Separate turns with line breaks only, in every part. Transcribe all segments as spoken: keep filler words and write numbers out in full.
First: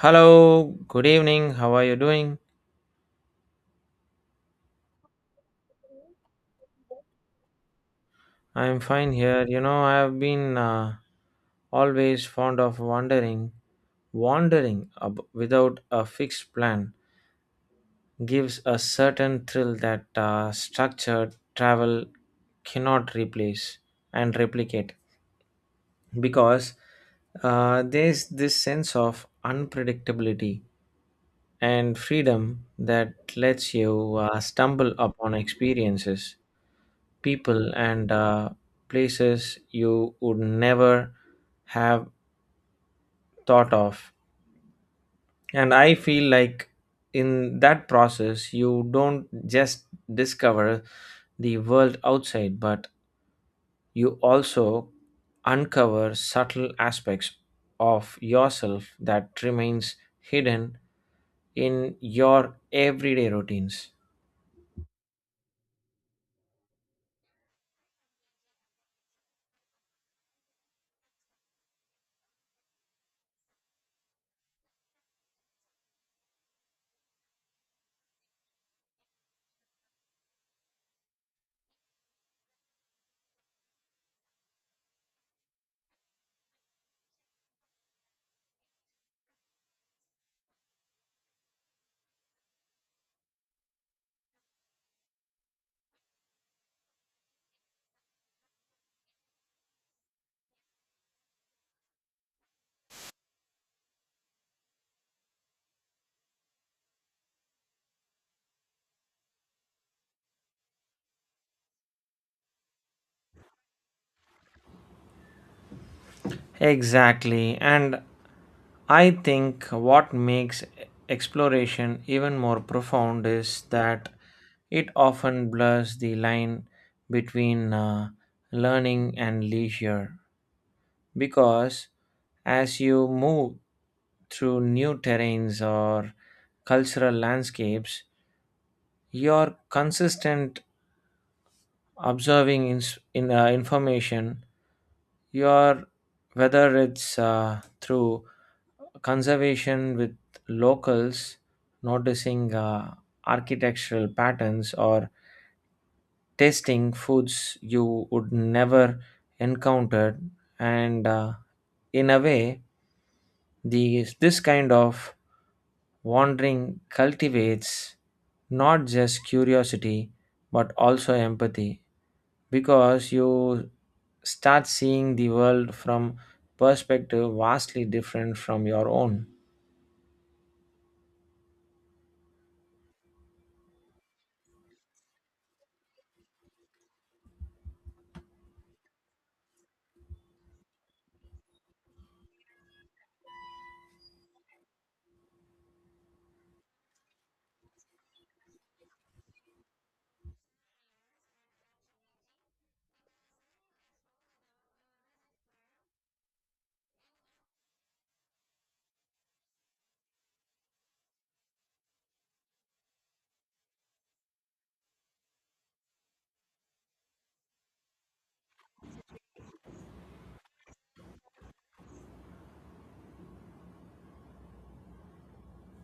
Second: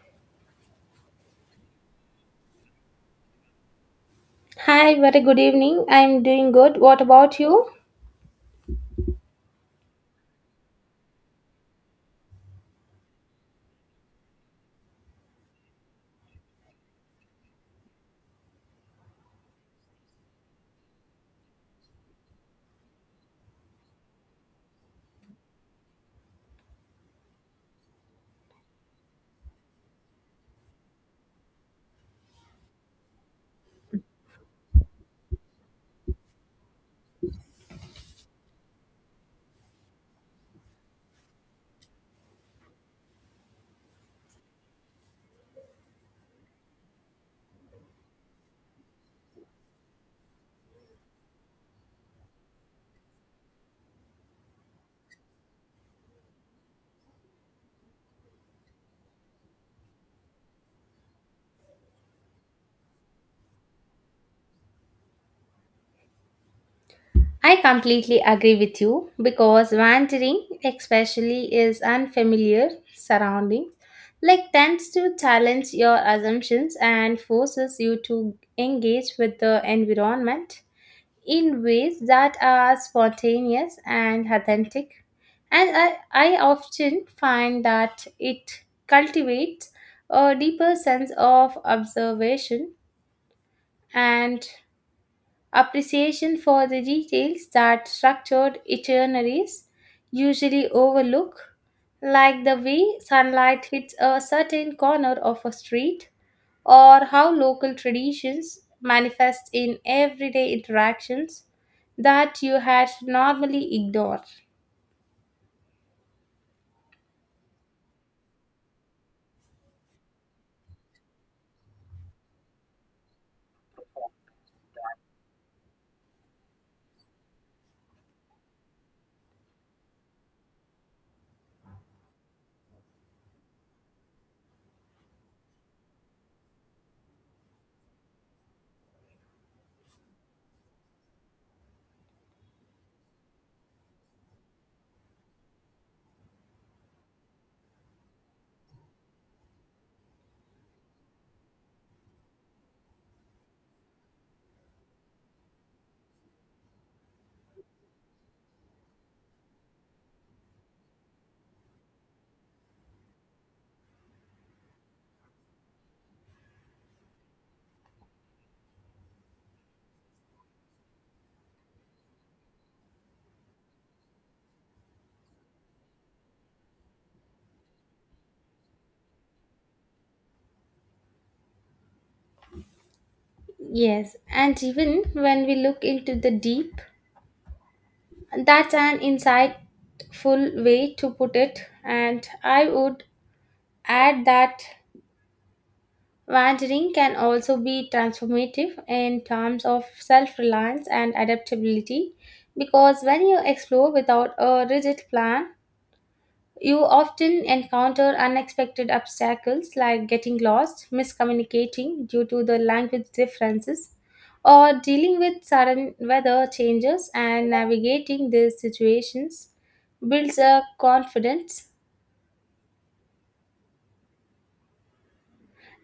Hello, good evening. How are you doing?
Hi, very good evening. I'm doing good. What about you?
I'm fine here. You know, I've been uh, always fond of wandering. Wandering ab- without a fixed plan gives a certain thrill that uh, structured travel cannot replace and replicate because uh, there's this sense of unpredictability and freedom that lets you uh, stumble upon experiences, people, and uh, places you would never have thought of. And I feel like in that process, you don't just discover the world outside, but you also uncover subtle aspects of yourself that remains hidden in your everyday routines.
I completely agree with you because wandering, especially, is unfamiliar surroundings, like tends to challenge your assumptions and forces you to engage with the environment in ways that are spontaneous and authentic. And I, I often find that it cultivates a deeper sense of observation and appreciation for the details that structured itineraries usually overlook, like the way sunlight hits a certain corner of a street, or how local traditions manifest in everyday interactions that you had normally ignored.
Exactly. And I think what makes exploration even more profound is that it often blurs the line between uh, learning and leisure. Because as you move through new terrains or cultural landscapes, your consistent observing ins- in, uh, information your, whether it's uh, through conservation with locals, noticing uh, architectural patterns or tasting foods you would never encounter, and uh, in a way these this kind of wandering cultivates not just curiosity but also empathy because you start seeing the world from perspective vastly different from your own.
Yes, and even when we look into the deep, that's an insightful way to put it. And I would add that wandering can also be transformative in terms of self reliance and adaptability because when you explore without a rigid plan, you often encounter unexpected obstacles like getting lost, miscommunicating due to the language differences, or dealing with sudden weather changes and navigating these situations builds a confidence.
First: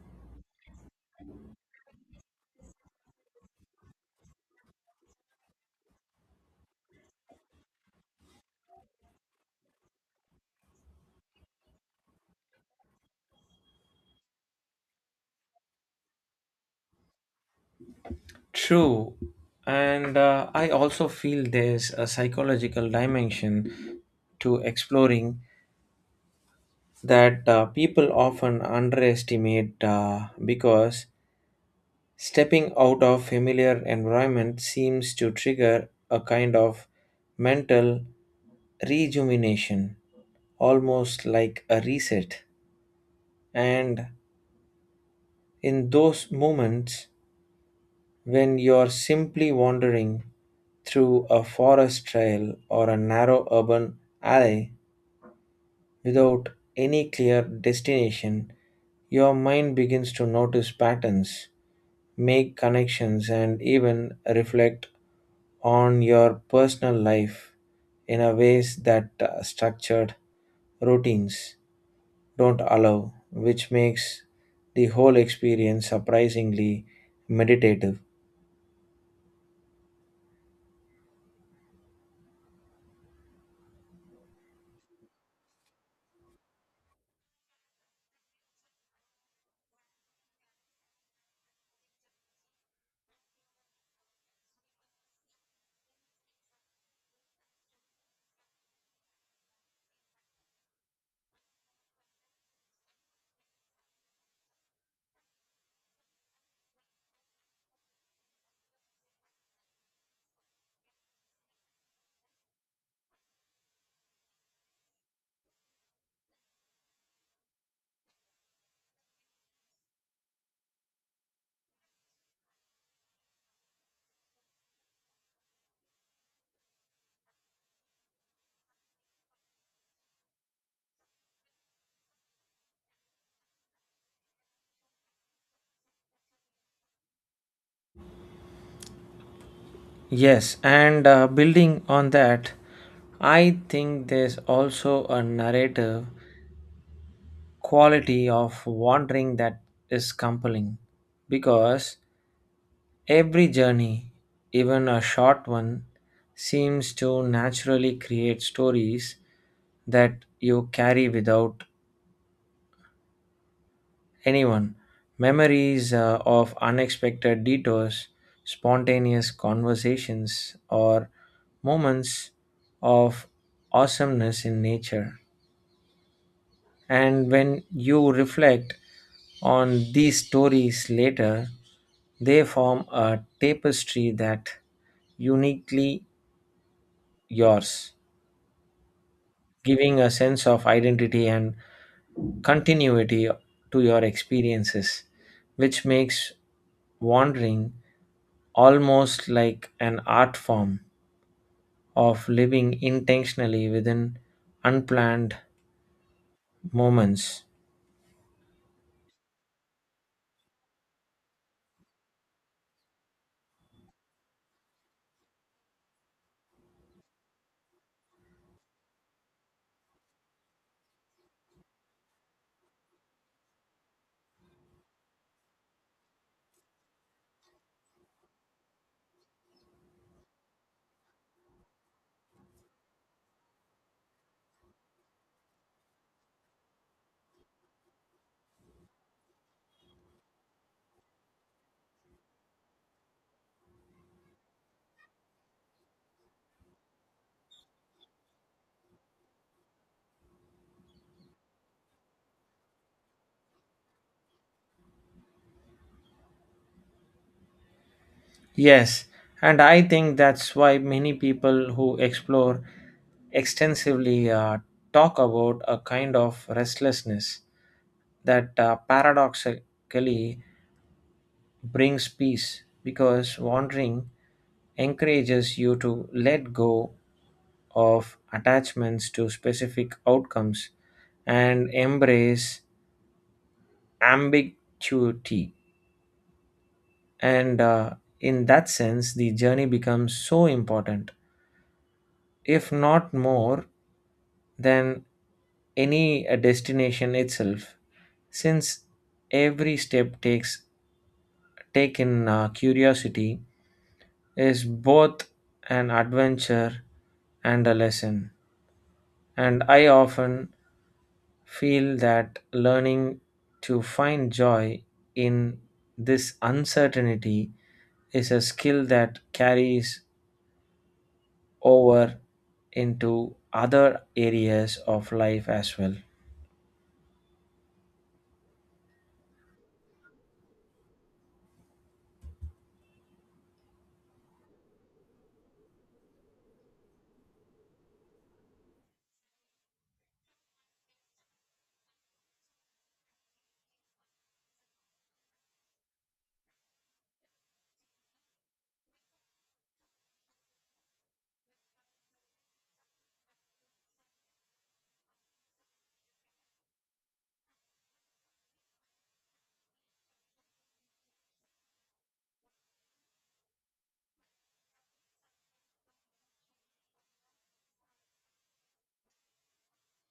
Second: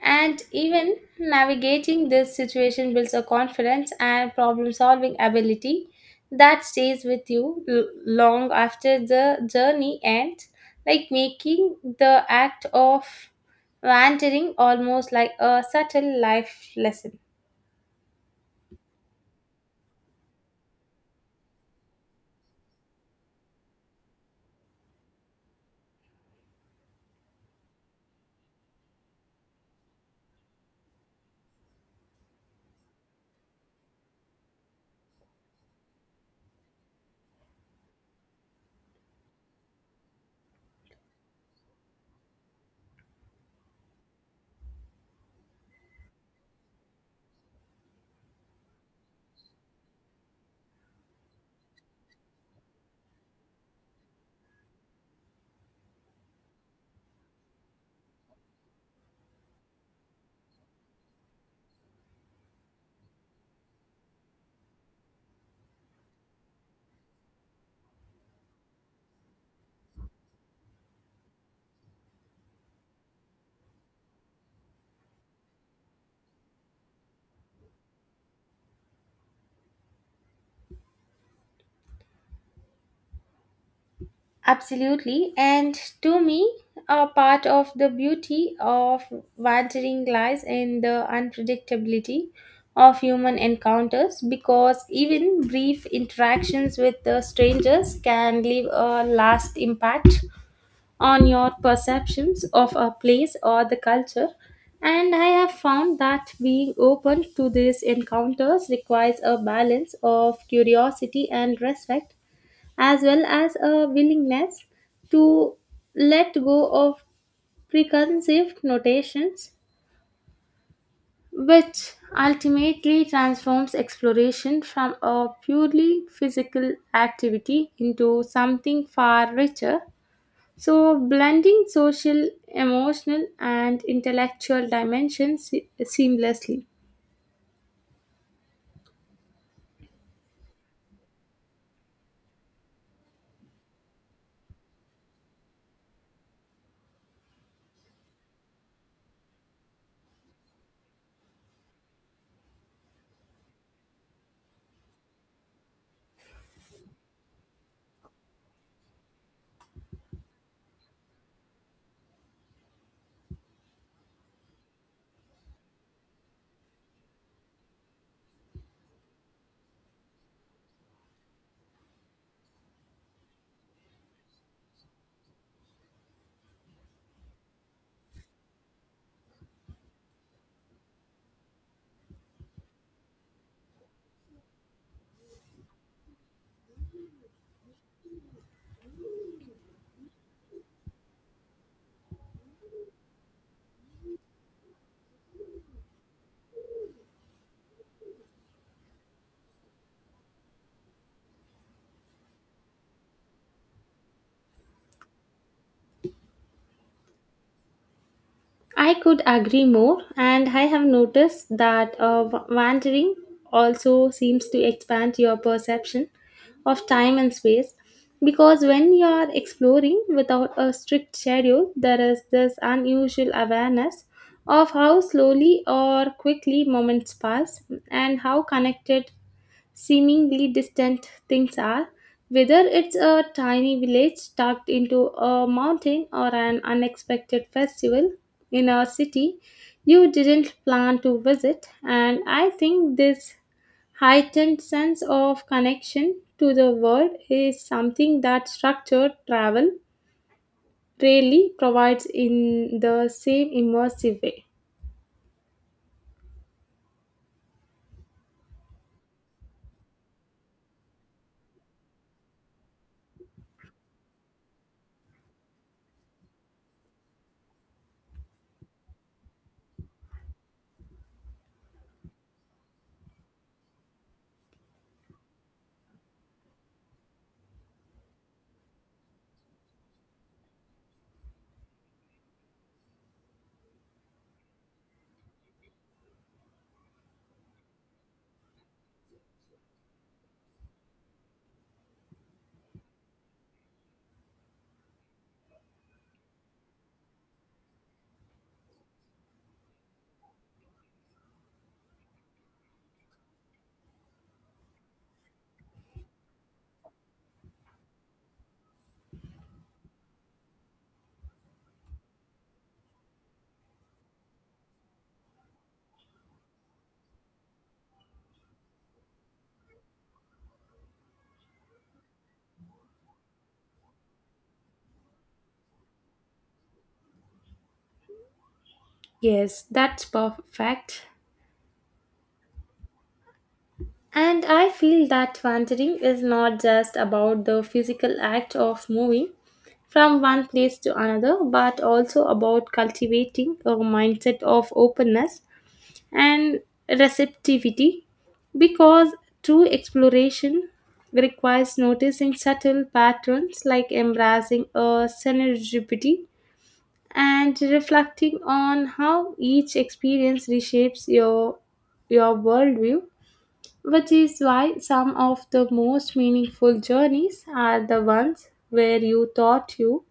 And even navigating this situation builds a confidence and problem solving ability that stays with you l- long after the journey ends, like making the act of wandering almost like a subtle life lesson.
True. And uh, I also feel there's a psychological dimension to exploring that uh, people often underestimate uh, because stepping out of familiar environment seems to trigger a kind of mental rejuvenation, almost like a reset. And in those moments when you're simply wandering through a forest trail or a narrow urban alley without any clear destination, your mind begins to notice patterns, make connections, and even reflect on your personal life in a ways that uh, structured routines don't allow, which makes the whole experience surprisingly meditative.
Absolutely. And to me, a part of the beauty of wandering lies in the unpredictability of human encounters because even brief interactions with the strangers can leave a last impact on your perceptions of a place or the culture. And I have found that being open to these encounters requires a balance of curiosity and respect as well as a willingness to let go of preconceived notations, which ultimately transforms exploration from a purely physical activity into something far richer. So, blending social, emotional, and intellectual dimensions se- seamlessly.
Yes, and uh, building on that, I think there's also a narrative quality of wandering that is compelling because every journey, even a short one, seems to naturally create stories that you carry without anyone. Memories uh, of unexpected detours, spontaneous conversations, or moments of awesomeness in nature. And when you reflect on these stories later, they form a tapestry that uniquely yours, giving a sense of identity and continuity to your experiences, which makes wandering almost like an art form of living intentionally within unplanned moments.
I could agree more, and I have noticed that uh, w- wandering also seems to expand your perception of time and space because when you are exploring without a strict schedule, there is this unusual awareness of how slowly or quickly moments pass and how connected seemingly distant things are, whether it's a tiny village tucked into a mountain or an unexpected festival in a city you didn't plan to visit. And I think this heightened sense of connection to the world is something that structured travel rarely provides in the same immersive way.
Yes, and I think that's why many people who explore extensively uh, talk about a kind of restlessness that uh, paradoxically brings peace because wandering encourages you to let go of attachments to specific outcomes and embrace ambiguity, and uh, in that sense the journey becomes so important, if not more than any uh, destination itself, since every step takes taken uh, curiosity is both an adventure and a lesson. And I often feel that learning to find joy in this uncertainty is a skill that carries over into other areas of life as well.
Yes, that's perfect. And I feel that wandering is not just about the physical act of moving from one place to another, but also about cultivating a mindset of openness and receptivity because true exploration requires noticing subtle patterns like embracing a serendipity and reflecting on how each experience reshapes your your worldview, which is why some of the most meaningful journeys are the ones where you thought you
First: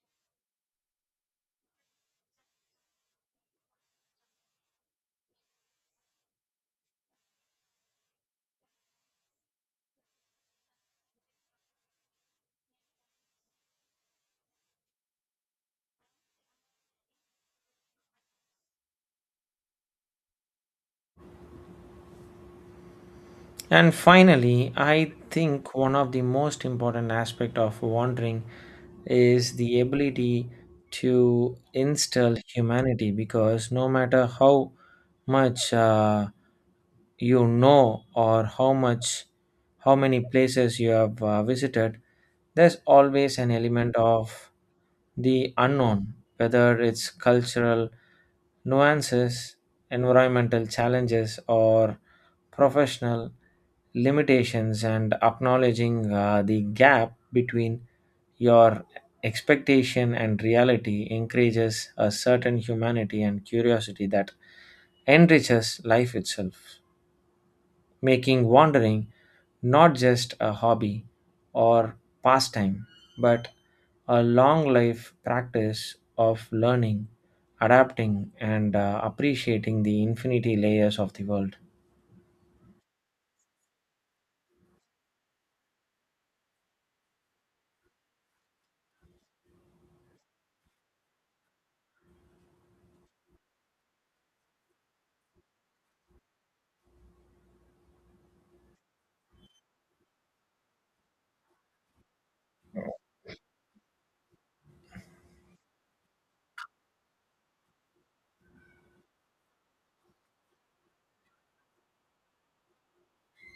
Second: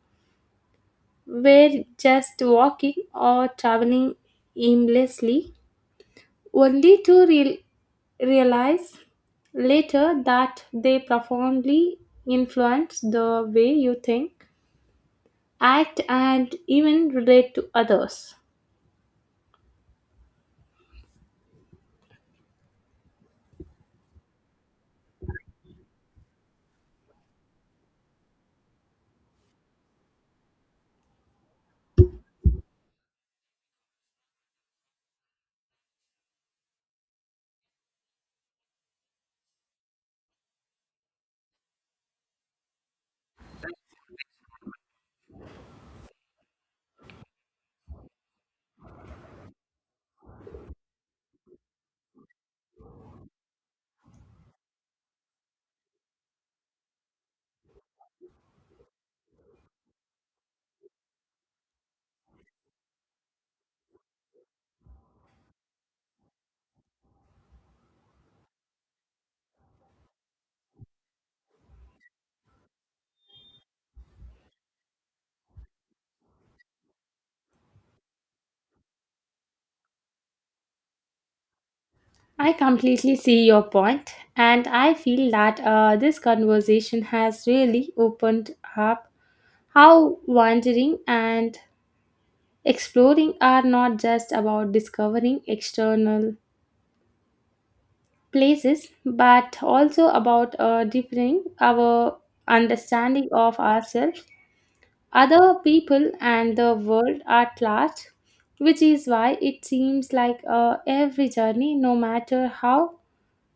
were just walking or traveling aimlessly, only to real- realize later that they profoundly influence the way you think, act, and even relate to others.
And finally, I think one of the most important aspect of wandering is the ability to instill humanity, because no matter how much uh, you know, or how much, how many places you have uh, visited, there's always an element of the unknown, whether it's cultural nuances, environmental challenges, or professional limitations. And acknowledging uh, the gap between your expectation and reality encourages a certain humanity and curiosity that enriches life itself, making wandering not just a hobby or pastime, but a long life practice of learning, adapting, and uh, appreciating the infinity layers of the world.
I completely see your point, and I feel that uh, this conversation has really opened up how wandering and exploring are not just about discovering external places but also about uh, deepening our understanding of ourselves, other people, and the world at large, which is why it seems like uh, every journey, no matter how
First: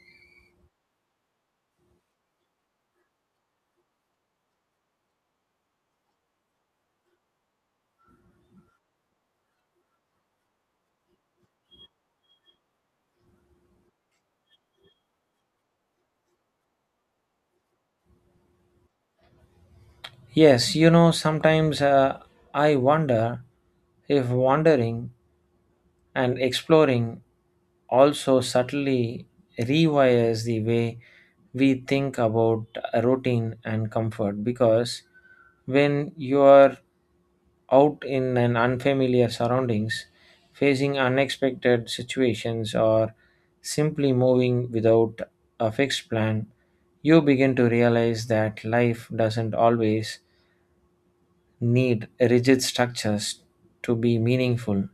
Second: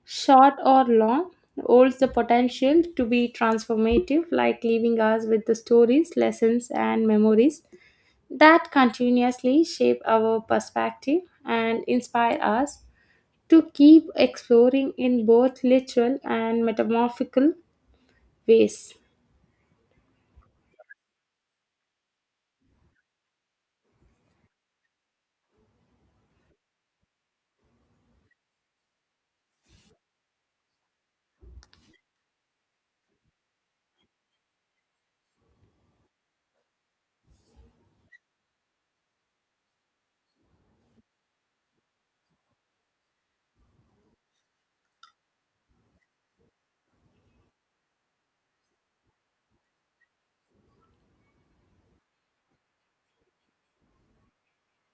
short or long, holds the potential to be transformative, like leaving us with the stories, lessons, and memories that continuously shape our perspective and inspire us to keep exploring in both literal and metamorphical ways.
Yes, you know, sometimes uh, I wonder if wandering and exploring also subtly rewires the way we think about routine and comfort, because when you are out in an unfamiliar surroundings, facing unexpected situations, or simply moving without a fixed plan, you begin to realize that life doesn't always need rigid structures to be meaningful,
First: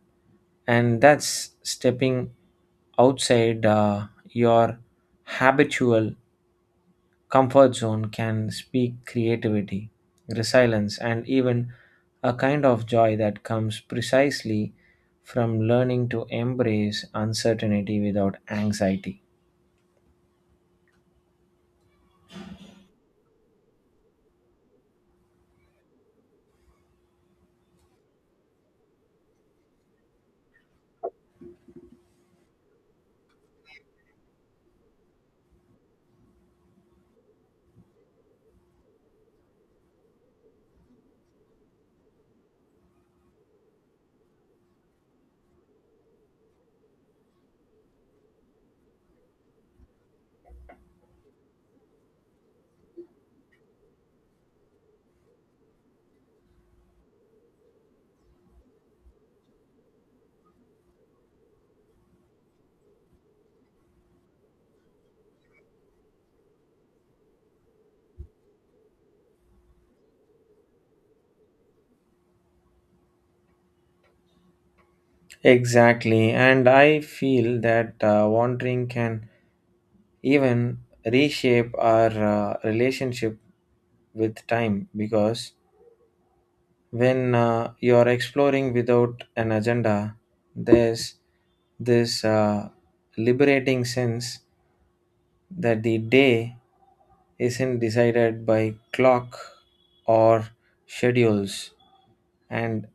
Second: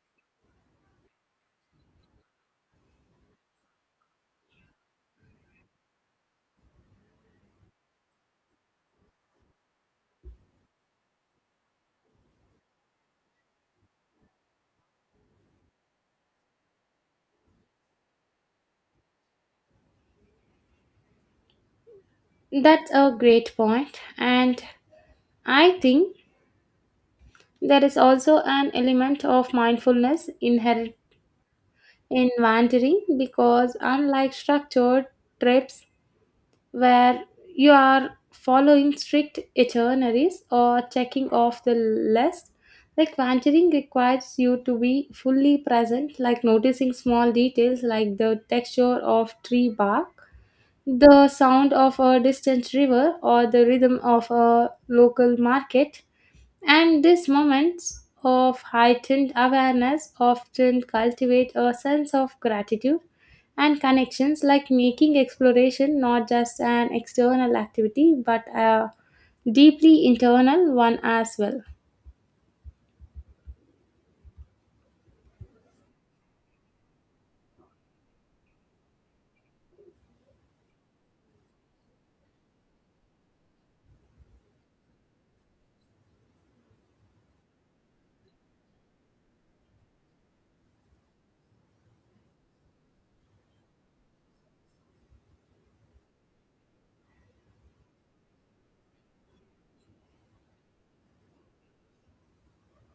and that's stepping outside uh, your habitual comfort zone can speak creativity, resilience, and even a kind of joy that comes precisely from learning to embrace uncertainty without anxiety.
That's a great point, and I think there is also an element of mindfulness inherent in wandering because, unlike structured trips, where you are following strict itineraries or checking off the list. Like wandering requires you to be fully present, like noticing small details like the texture of tree bark, the sound of a distant river, or the rhythm of a local market. And these moments of heightened awareness often cultivate a sense of gratitude and connections, like making exploration not just an external activity but a deeply internal one as well.
Exactly, and I feel that uh, wandering can even reshape our uh, relationship with time, because when uh, you're exploring without an agenda, there's this uh, liberating sense that the day isn't decided by clock or schedules. And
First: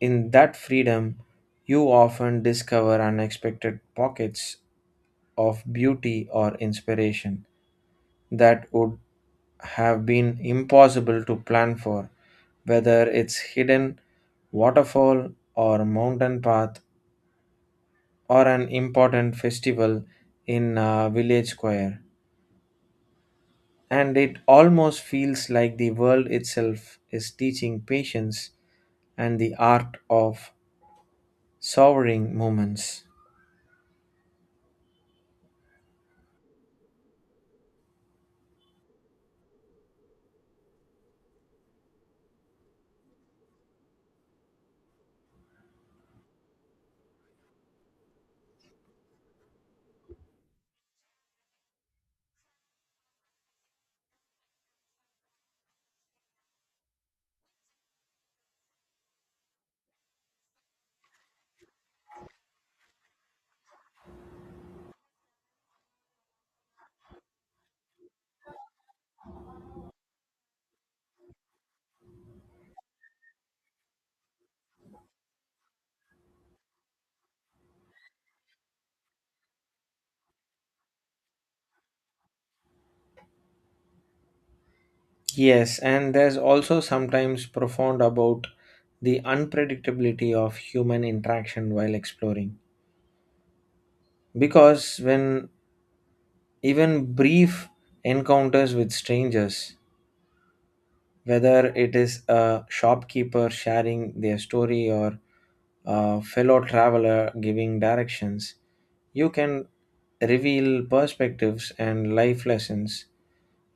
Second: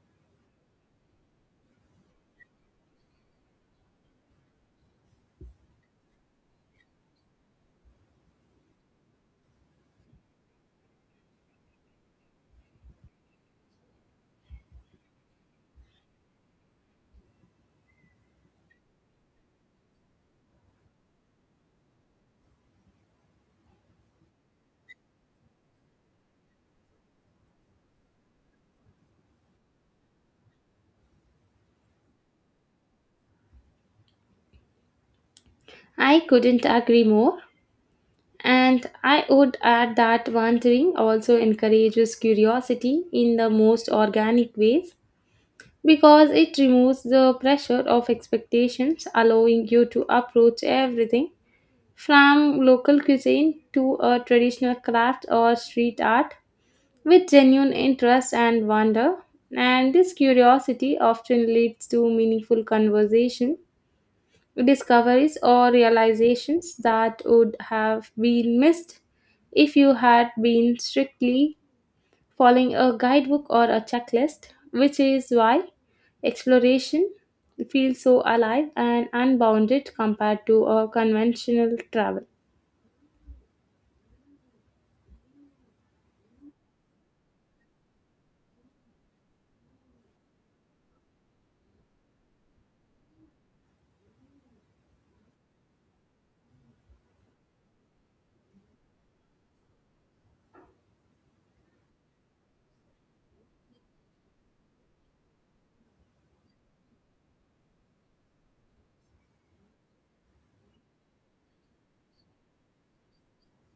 in that freedom, you often discover unexpected pockets of beauty or inspiration that would have been impossible to plan for, whether it's hidden waterfall or mountain path or an important festival in a village square. And it almost feels like the world itself is teaching patience and the art of sovereign moments.
I couldn't agree more. And I would add that wandering also encourages curiosity in the most organic ways because it removes the pressure of expectations, allowing you to approach everything from local cuisine to a traditional craft or street art with genuine interest and wonder, and this curiosity often leads to meaningful conversation, discoveries, or realizations that would have been missed if you had been strictly following a guidebook or a checklist, which is why exploration feels so alive and unbounded compared to a conventional travel.
Yes, and there's also sometimes profound about the unpredictability of human interaction while exploring. Because when even brief encounters with strangers, whether it is a shopkeeper sharing their story or a fellow traveler giving directions, you can reveal perspectives and life lessons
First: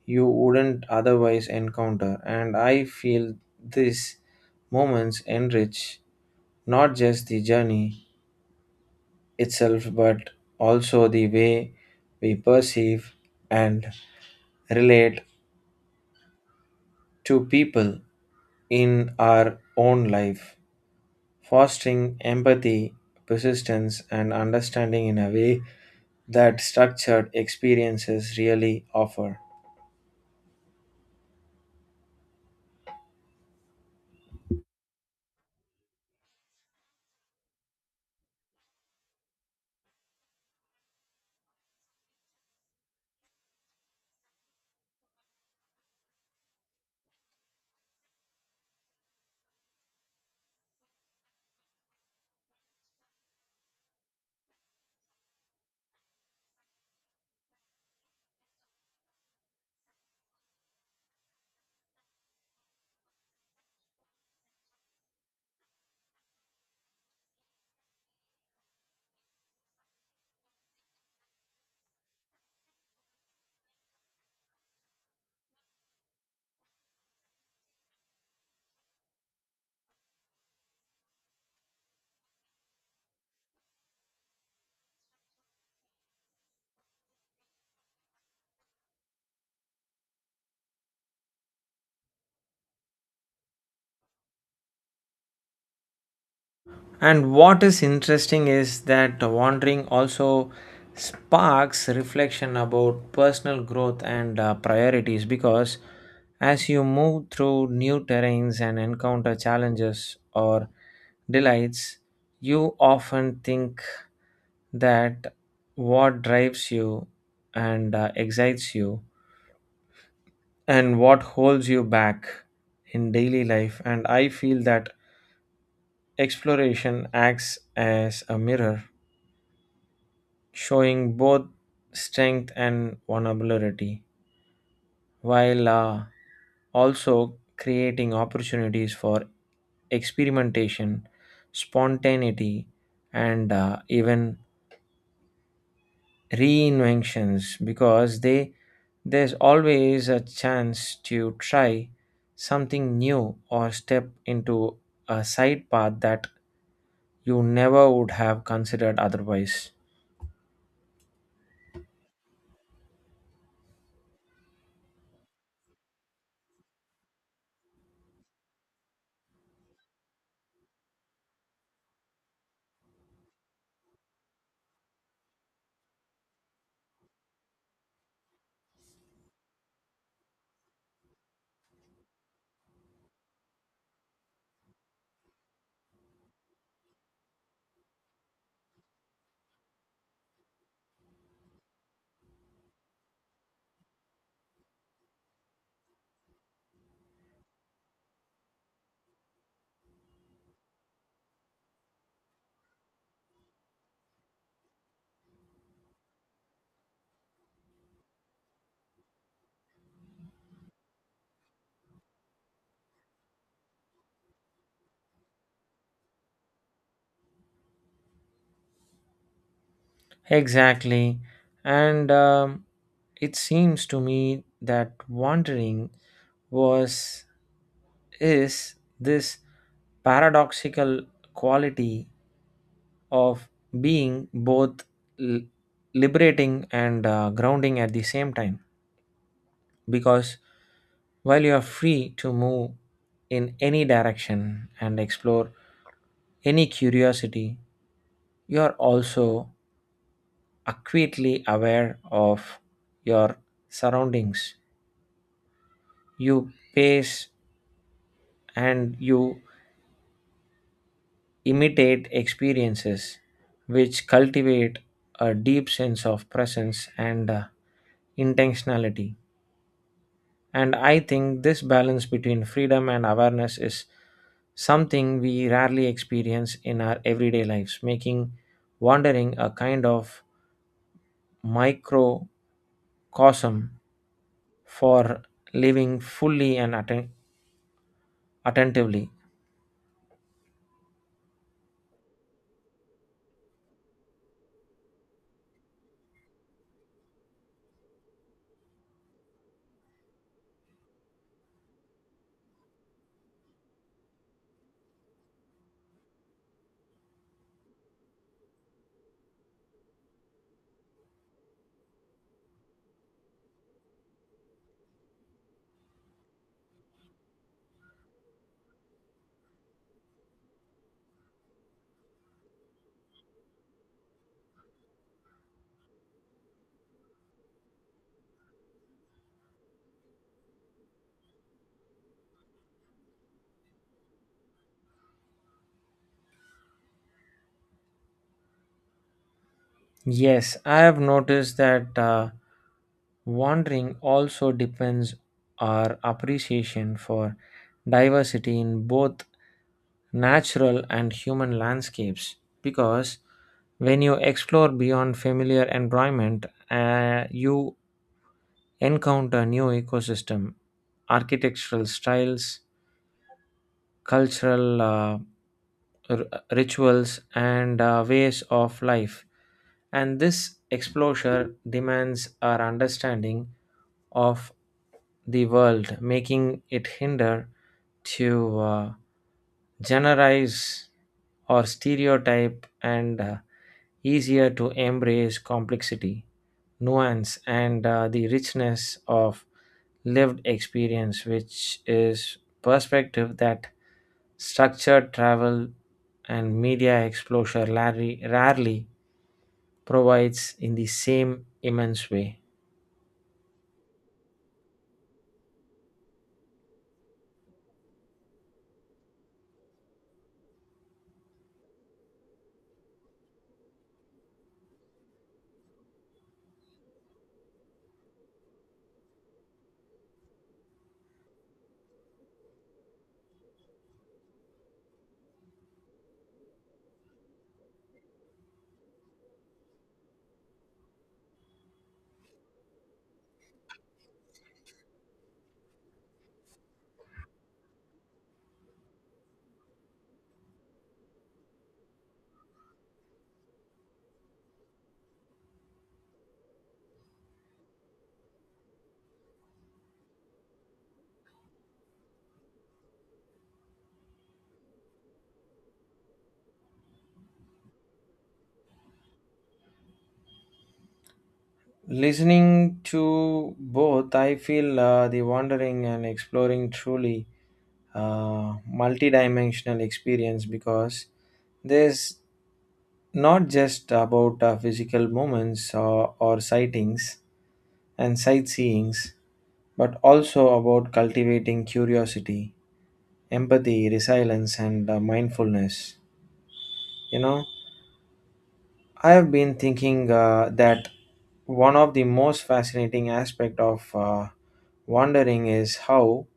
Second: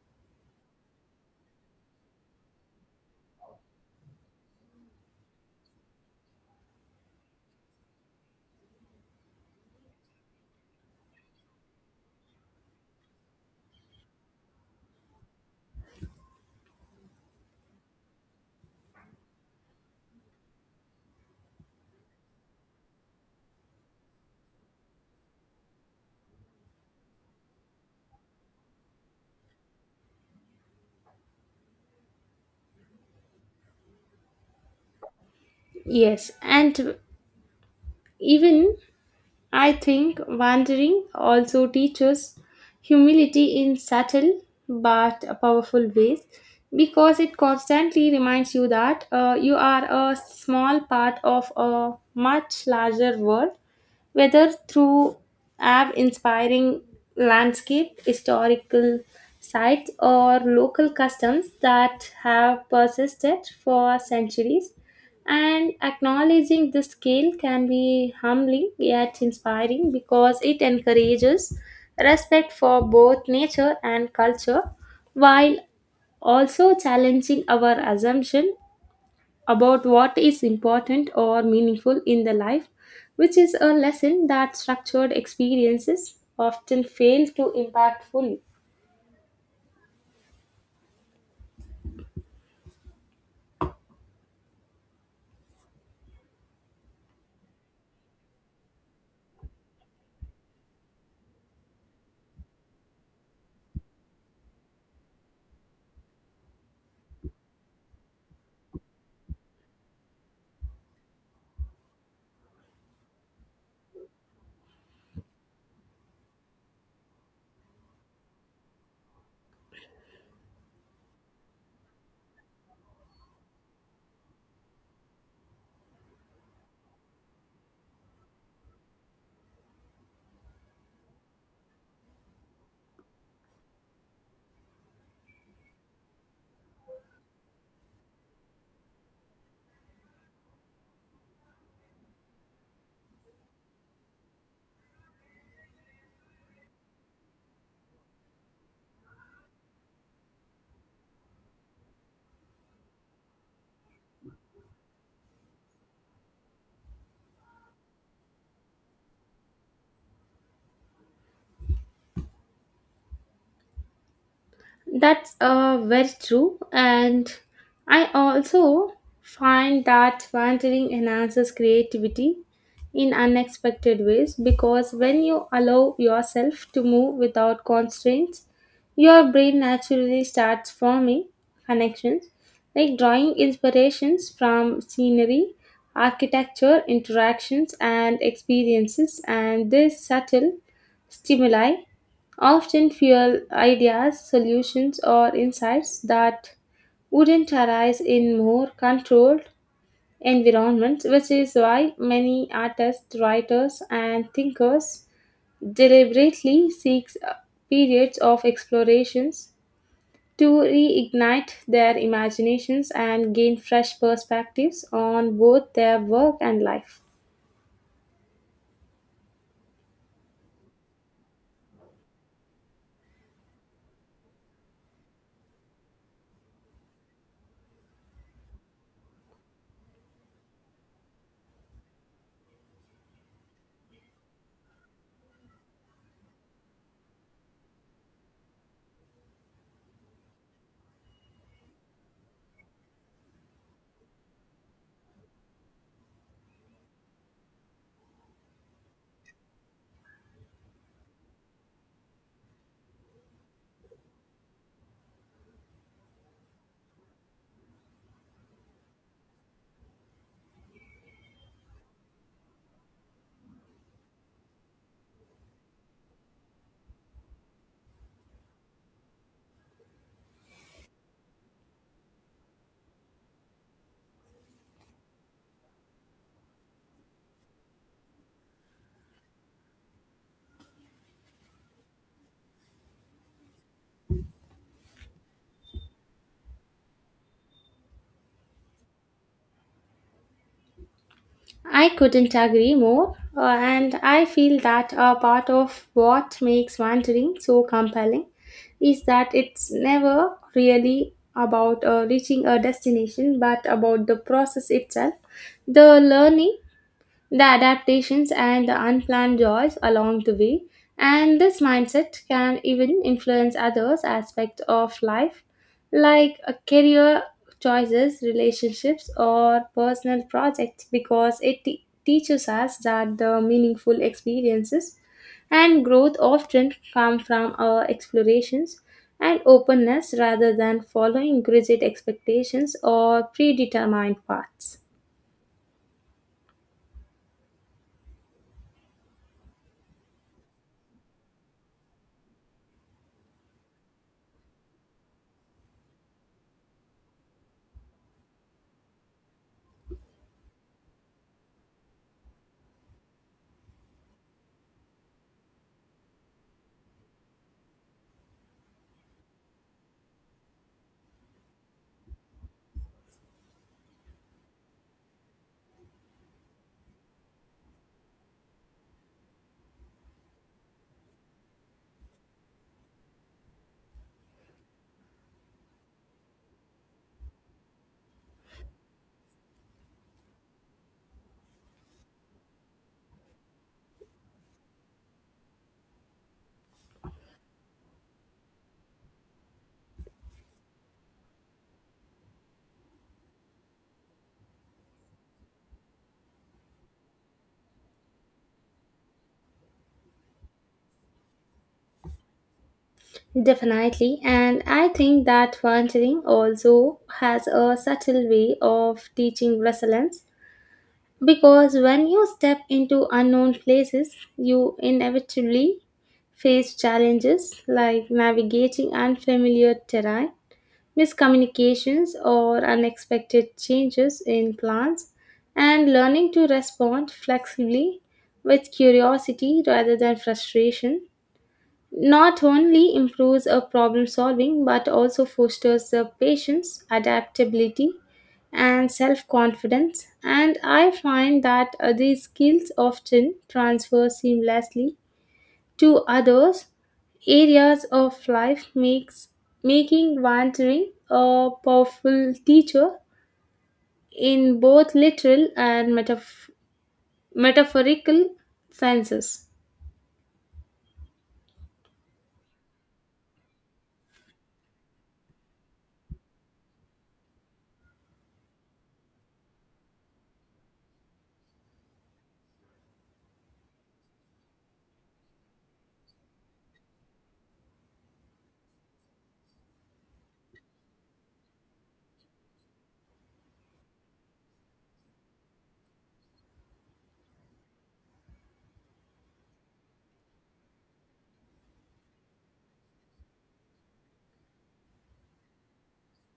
you wouldn't otherwise encounter. And I feel these moments enrich not just the journey itself, but also the way we perceive and relate to people in our own life, fostering empathy, persistence, and understanding in a way that structured experiences really offer.
Yes, and even I think wandering also teaches humility in subtle but powerful ways because it constantly reminds you that uh, you are a small part of a much larger world, whether through awe inspiring landscape, historical sites, or local customs that have persisted for centuries, and acknowledging this skill can be humbling yet inspiring because it encourages respect for both nature and culture while also challenging our assumption about what is important or meaningful in the life, which is a lesson that structured experiences often fail to impact fully.
And what is interesting is that wandering also sparks reflection about personal growth and uh, priorities, because as you move through new terrains and encounter challenges or delights, you often think that what drives you and uh, excites you and what holds you back in daily life. And I feel that exploration acts as a mirror, showing both strength and vulnerability, while uh, also creating opportunities for experimentation, spontaneity, and uh, even reinventions, because they there's always a chance to try something new or step into a side path that you never would have considered otherwise.
That's uh, very true. And I also find that wandering enhances creativity in unexpected ways because when you allow yourself to move without constraints, your brain naturally starts forming connections like drawing inspirations from scenery, architecture, interactions, and experiences. And this subtle stimuli often fuel ideas, solutions, or insights that wouldn't arise in more controlled environments, which is why many artists, writers, and thinkers deliberately seek periods of explorations to reignite their imaginations and gain fresh perspectives on both their work and life.
Exactly. And um, it seems to me that wandering was is this paradoxical quality of being both l- liberating and uh, grounding at the same time, because while you are free to move in any direction and explore any curiosity, you are also acutely aware of your surroundings. You pace and you imitate experiences, which cultivate a deep sense of presence and uh, intentionality. And I think this balance between freedom and awareness is something we rarely experience in our everyday lives, making wandering a kind of microcosm for living fully and atten- attentively.
I couldn't agree more, uh, and I feel that a part of what makes wandering so compelling is that it's never really about uh, reaching a destination but about the process itself, the learning, the adaptations, and the unplanned joys along the way. And this mindset can even influence others' aspects of life, like a career choices, relationships, or personal projects, because it te- teaches us that the meaningful experiences and growth often come from our explorations and openness rather than following rigid expectations or predetermined paths.
Yes, I have noticed that uh, wandering also depends our appreciation for diversity in both natural and human landscapes, because when you explore beyond familiar environment, uh, you encounter new ecosystem, architectural styles, cultural uh, r- rituals, and uh, ways of life. And this exposure demands our understanding of the world, making it hinder to uh, generalize or stereotype, and uh, easier to embrace complexity, nuance, and uh, the richness of lived experience, which is perspective that structured travel and media exposure rarely, rarely provides in the same immense way.
Definitely, and I think that volunteering also has a subtle way of teaching resilience because when you step into unknown places, you inevitably face challenges like navigating unfamiliar terrain, miscommunications, or unexpected changes in plans, and learning to respond flexibly with curiosity rather than frustration not only improves a problem solving but also fosters the patience, adaptability, and self-confidence. And I find that uh, these skills often transfer seamlessly to others areas of life, makes making wandering a powerful teacher in both literal and metaph- metaphorical senses.
Listening to both, I feel uh, the wandering and exploring truly uh, multidimensional experience, because there's not just about uh, physical moments or, or sightings and sightseeings, but also about cultivating curiosity, empathy, resilience, and uh, mindfulness. You know, I have been thinking uh, that one of the most fascinating aspect of uh, wandering is how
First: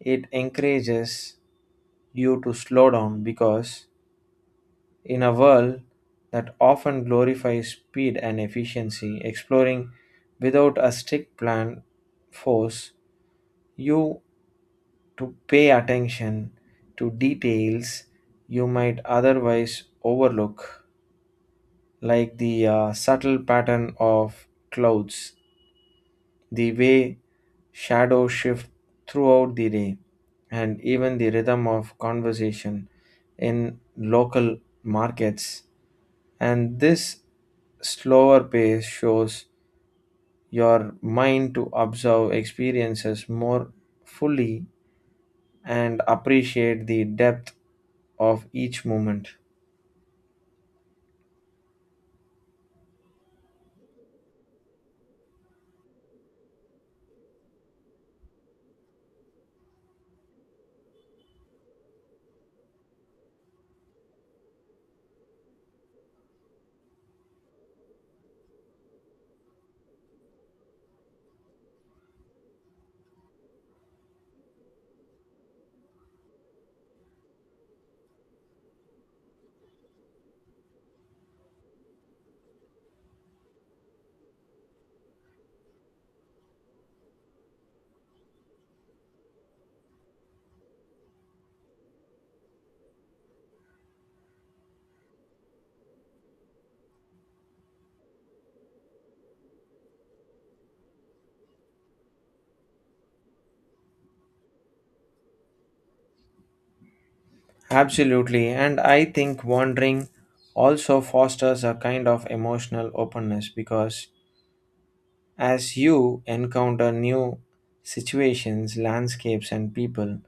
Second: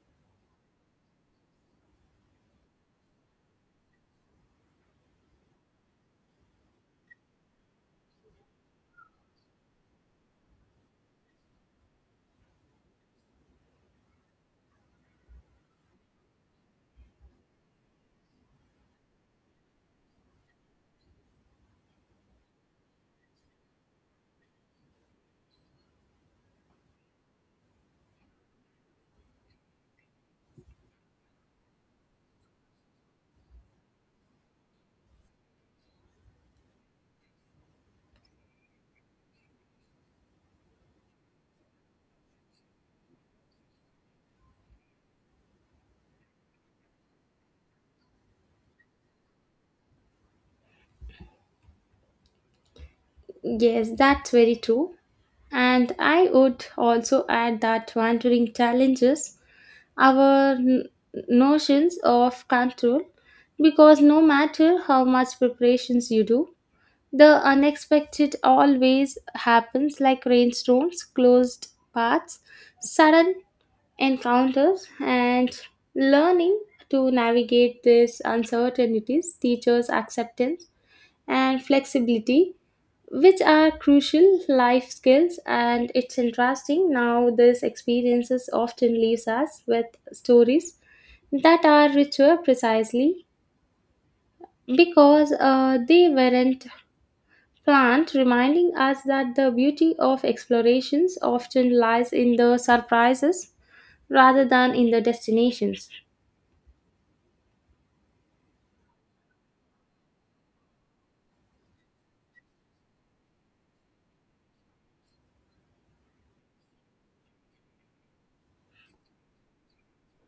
it encourages you to slow down, because in a world that often glorifies speed and efficiency, exploring without a strict plan force you to pay attention to details you might otherwise overlook, like the uh, subtle pattern of clouds, the way shadows shift throughout the day, and even the rhythm of conversation in local markets. And this slower pace shows your mind to observe experiences more fully and appreciate the depth of each moment.
Yes, that's very true. And I would also add that wandering challenges our n- notions of control because no matter how much preparations you do, the unexpected always happens like rainstorms, closed paths, sudden encounters, and learning to navigate these uncertainties teaches acceptance and flexibility, which are crucial life skills. And it's interesting now these experiences often leaves us with stories that are richer precisely because uh, they weren't planned, reminding us that the beauty of explorations often lies in the surprises rather than in the destinations.
Absolutely, and I think wandering also fosters a kind of emotional openness, because as you encounter new situations, landscapes, and people,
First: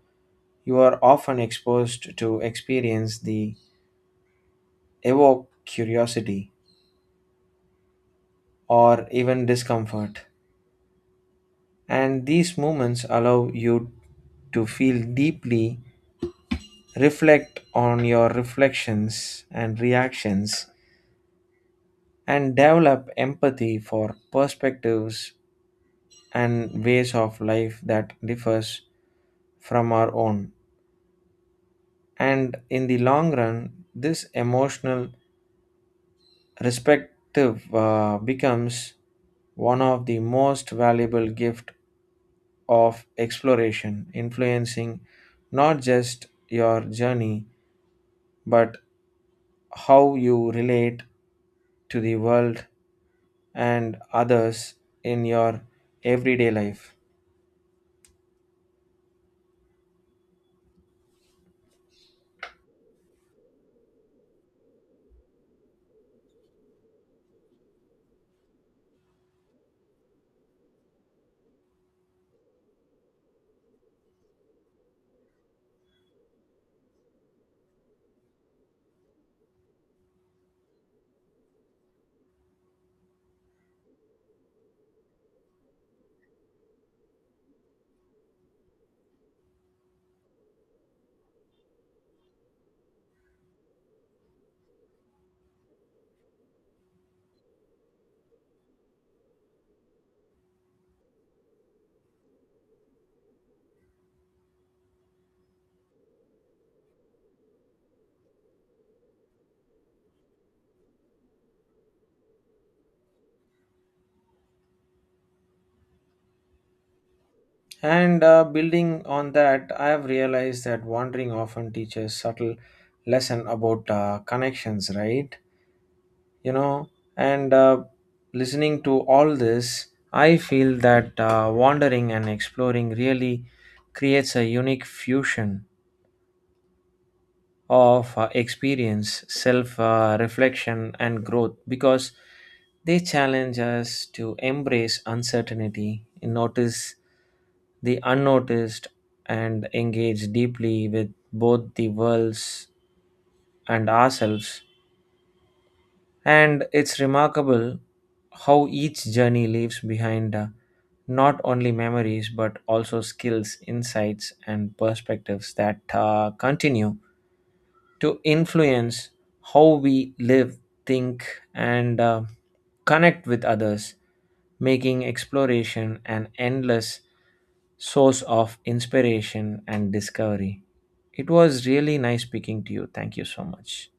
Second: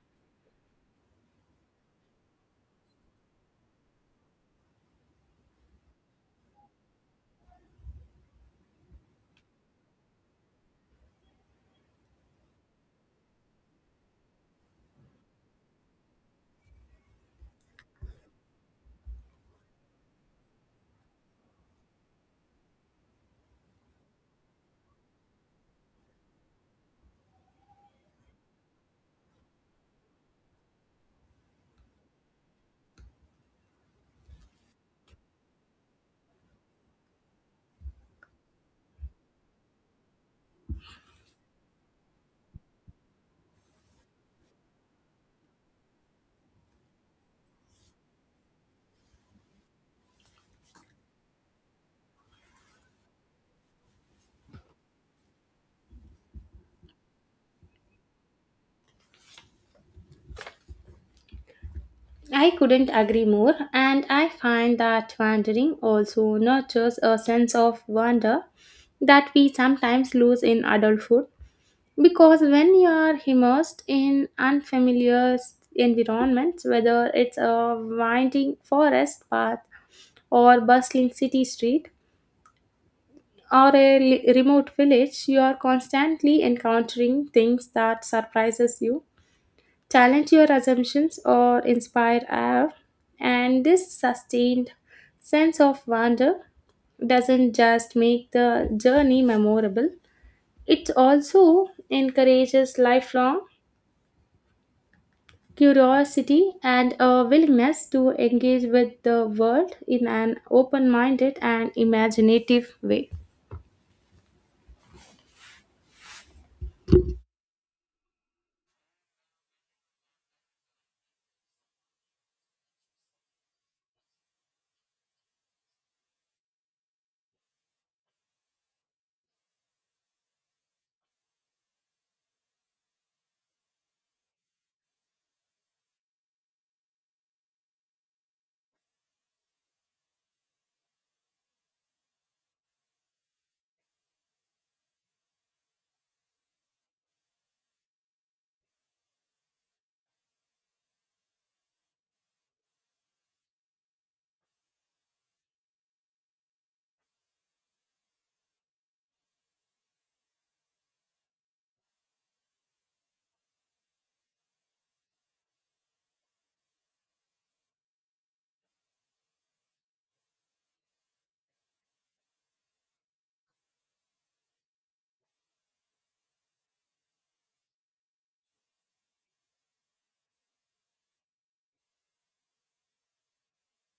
you are often exposed to experience the evoke curiosity or even discomfort. And these moments allow you to feel deeply, reflect on your reflections and reactions, and develop empathy for perspectives and ways of life that differs from our own. And in the long run, this emotional perspective uh, becomes one of the most valuable gift of exploration, influencing not just your journey but how you relate to the world and others in your everyday life.
I couldn't agree more, and I find that wandering also nurtures a sense of wonder that we sometimes lose in adulthood because when you are immersed in unfamiliar s- environments, whether it's a winding forest path or bustling city street or a li- remote village, you are constantly encountering things that surprises you, challenge your assumptions, or inspire awe, and this sustained sense of wonder doesn't just make the journey memorable, it also encourages lifelong curiosity and a willingness to engage with the world in an open-minded and imaginative way.
And uh, building on that, I have realized that wandering often teaches subtle lesson about uh, connections, right? You know, and uh, listening to all this, I feel that uh, wandering and exploring really creates a unique fusion of uh, experience, self uh, reflection, and growth, because they challenge us to embrace uncertainty, notice the unnoticed, and engage deeply with both the worlds and ourselves. And it's remarkable how each journey leaves behind uh, not only memories but also skills, insights, and perspectives that uh, continue to influence how we live, think, and uh, connect with others, making exploration an endless source of inspiration and discovery. It was really nice speaking to you. Thank you so much.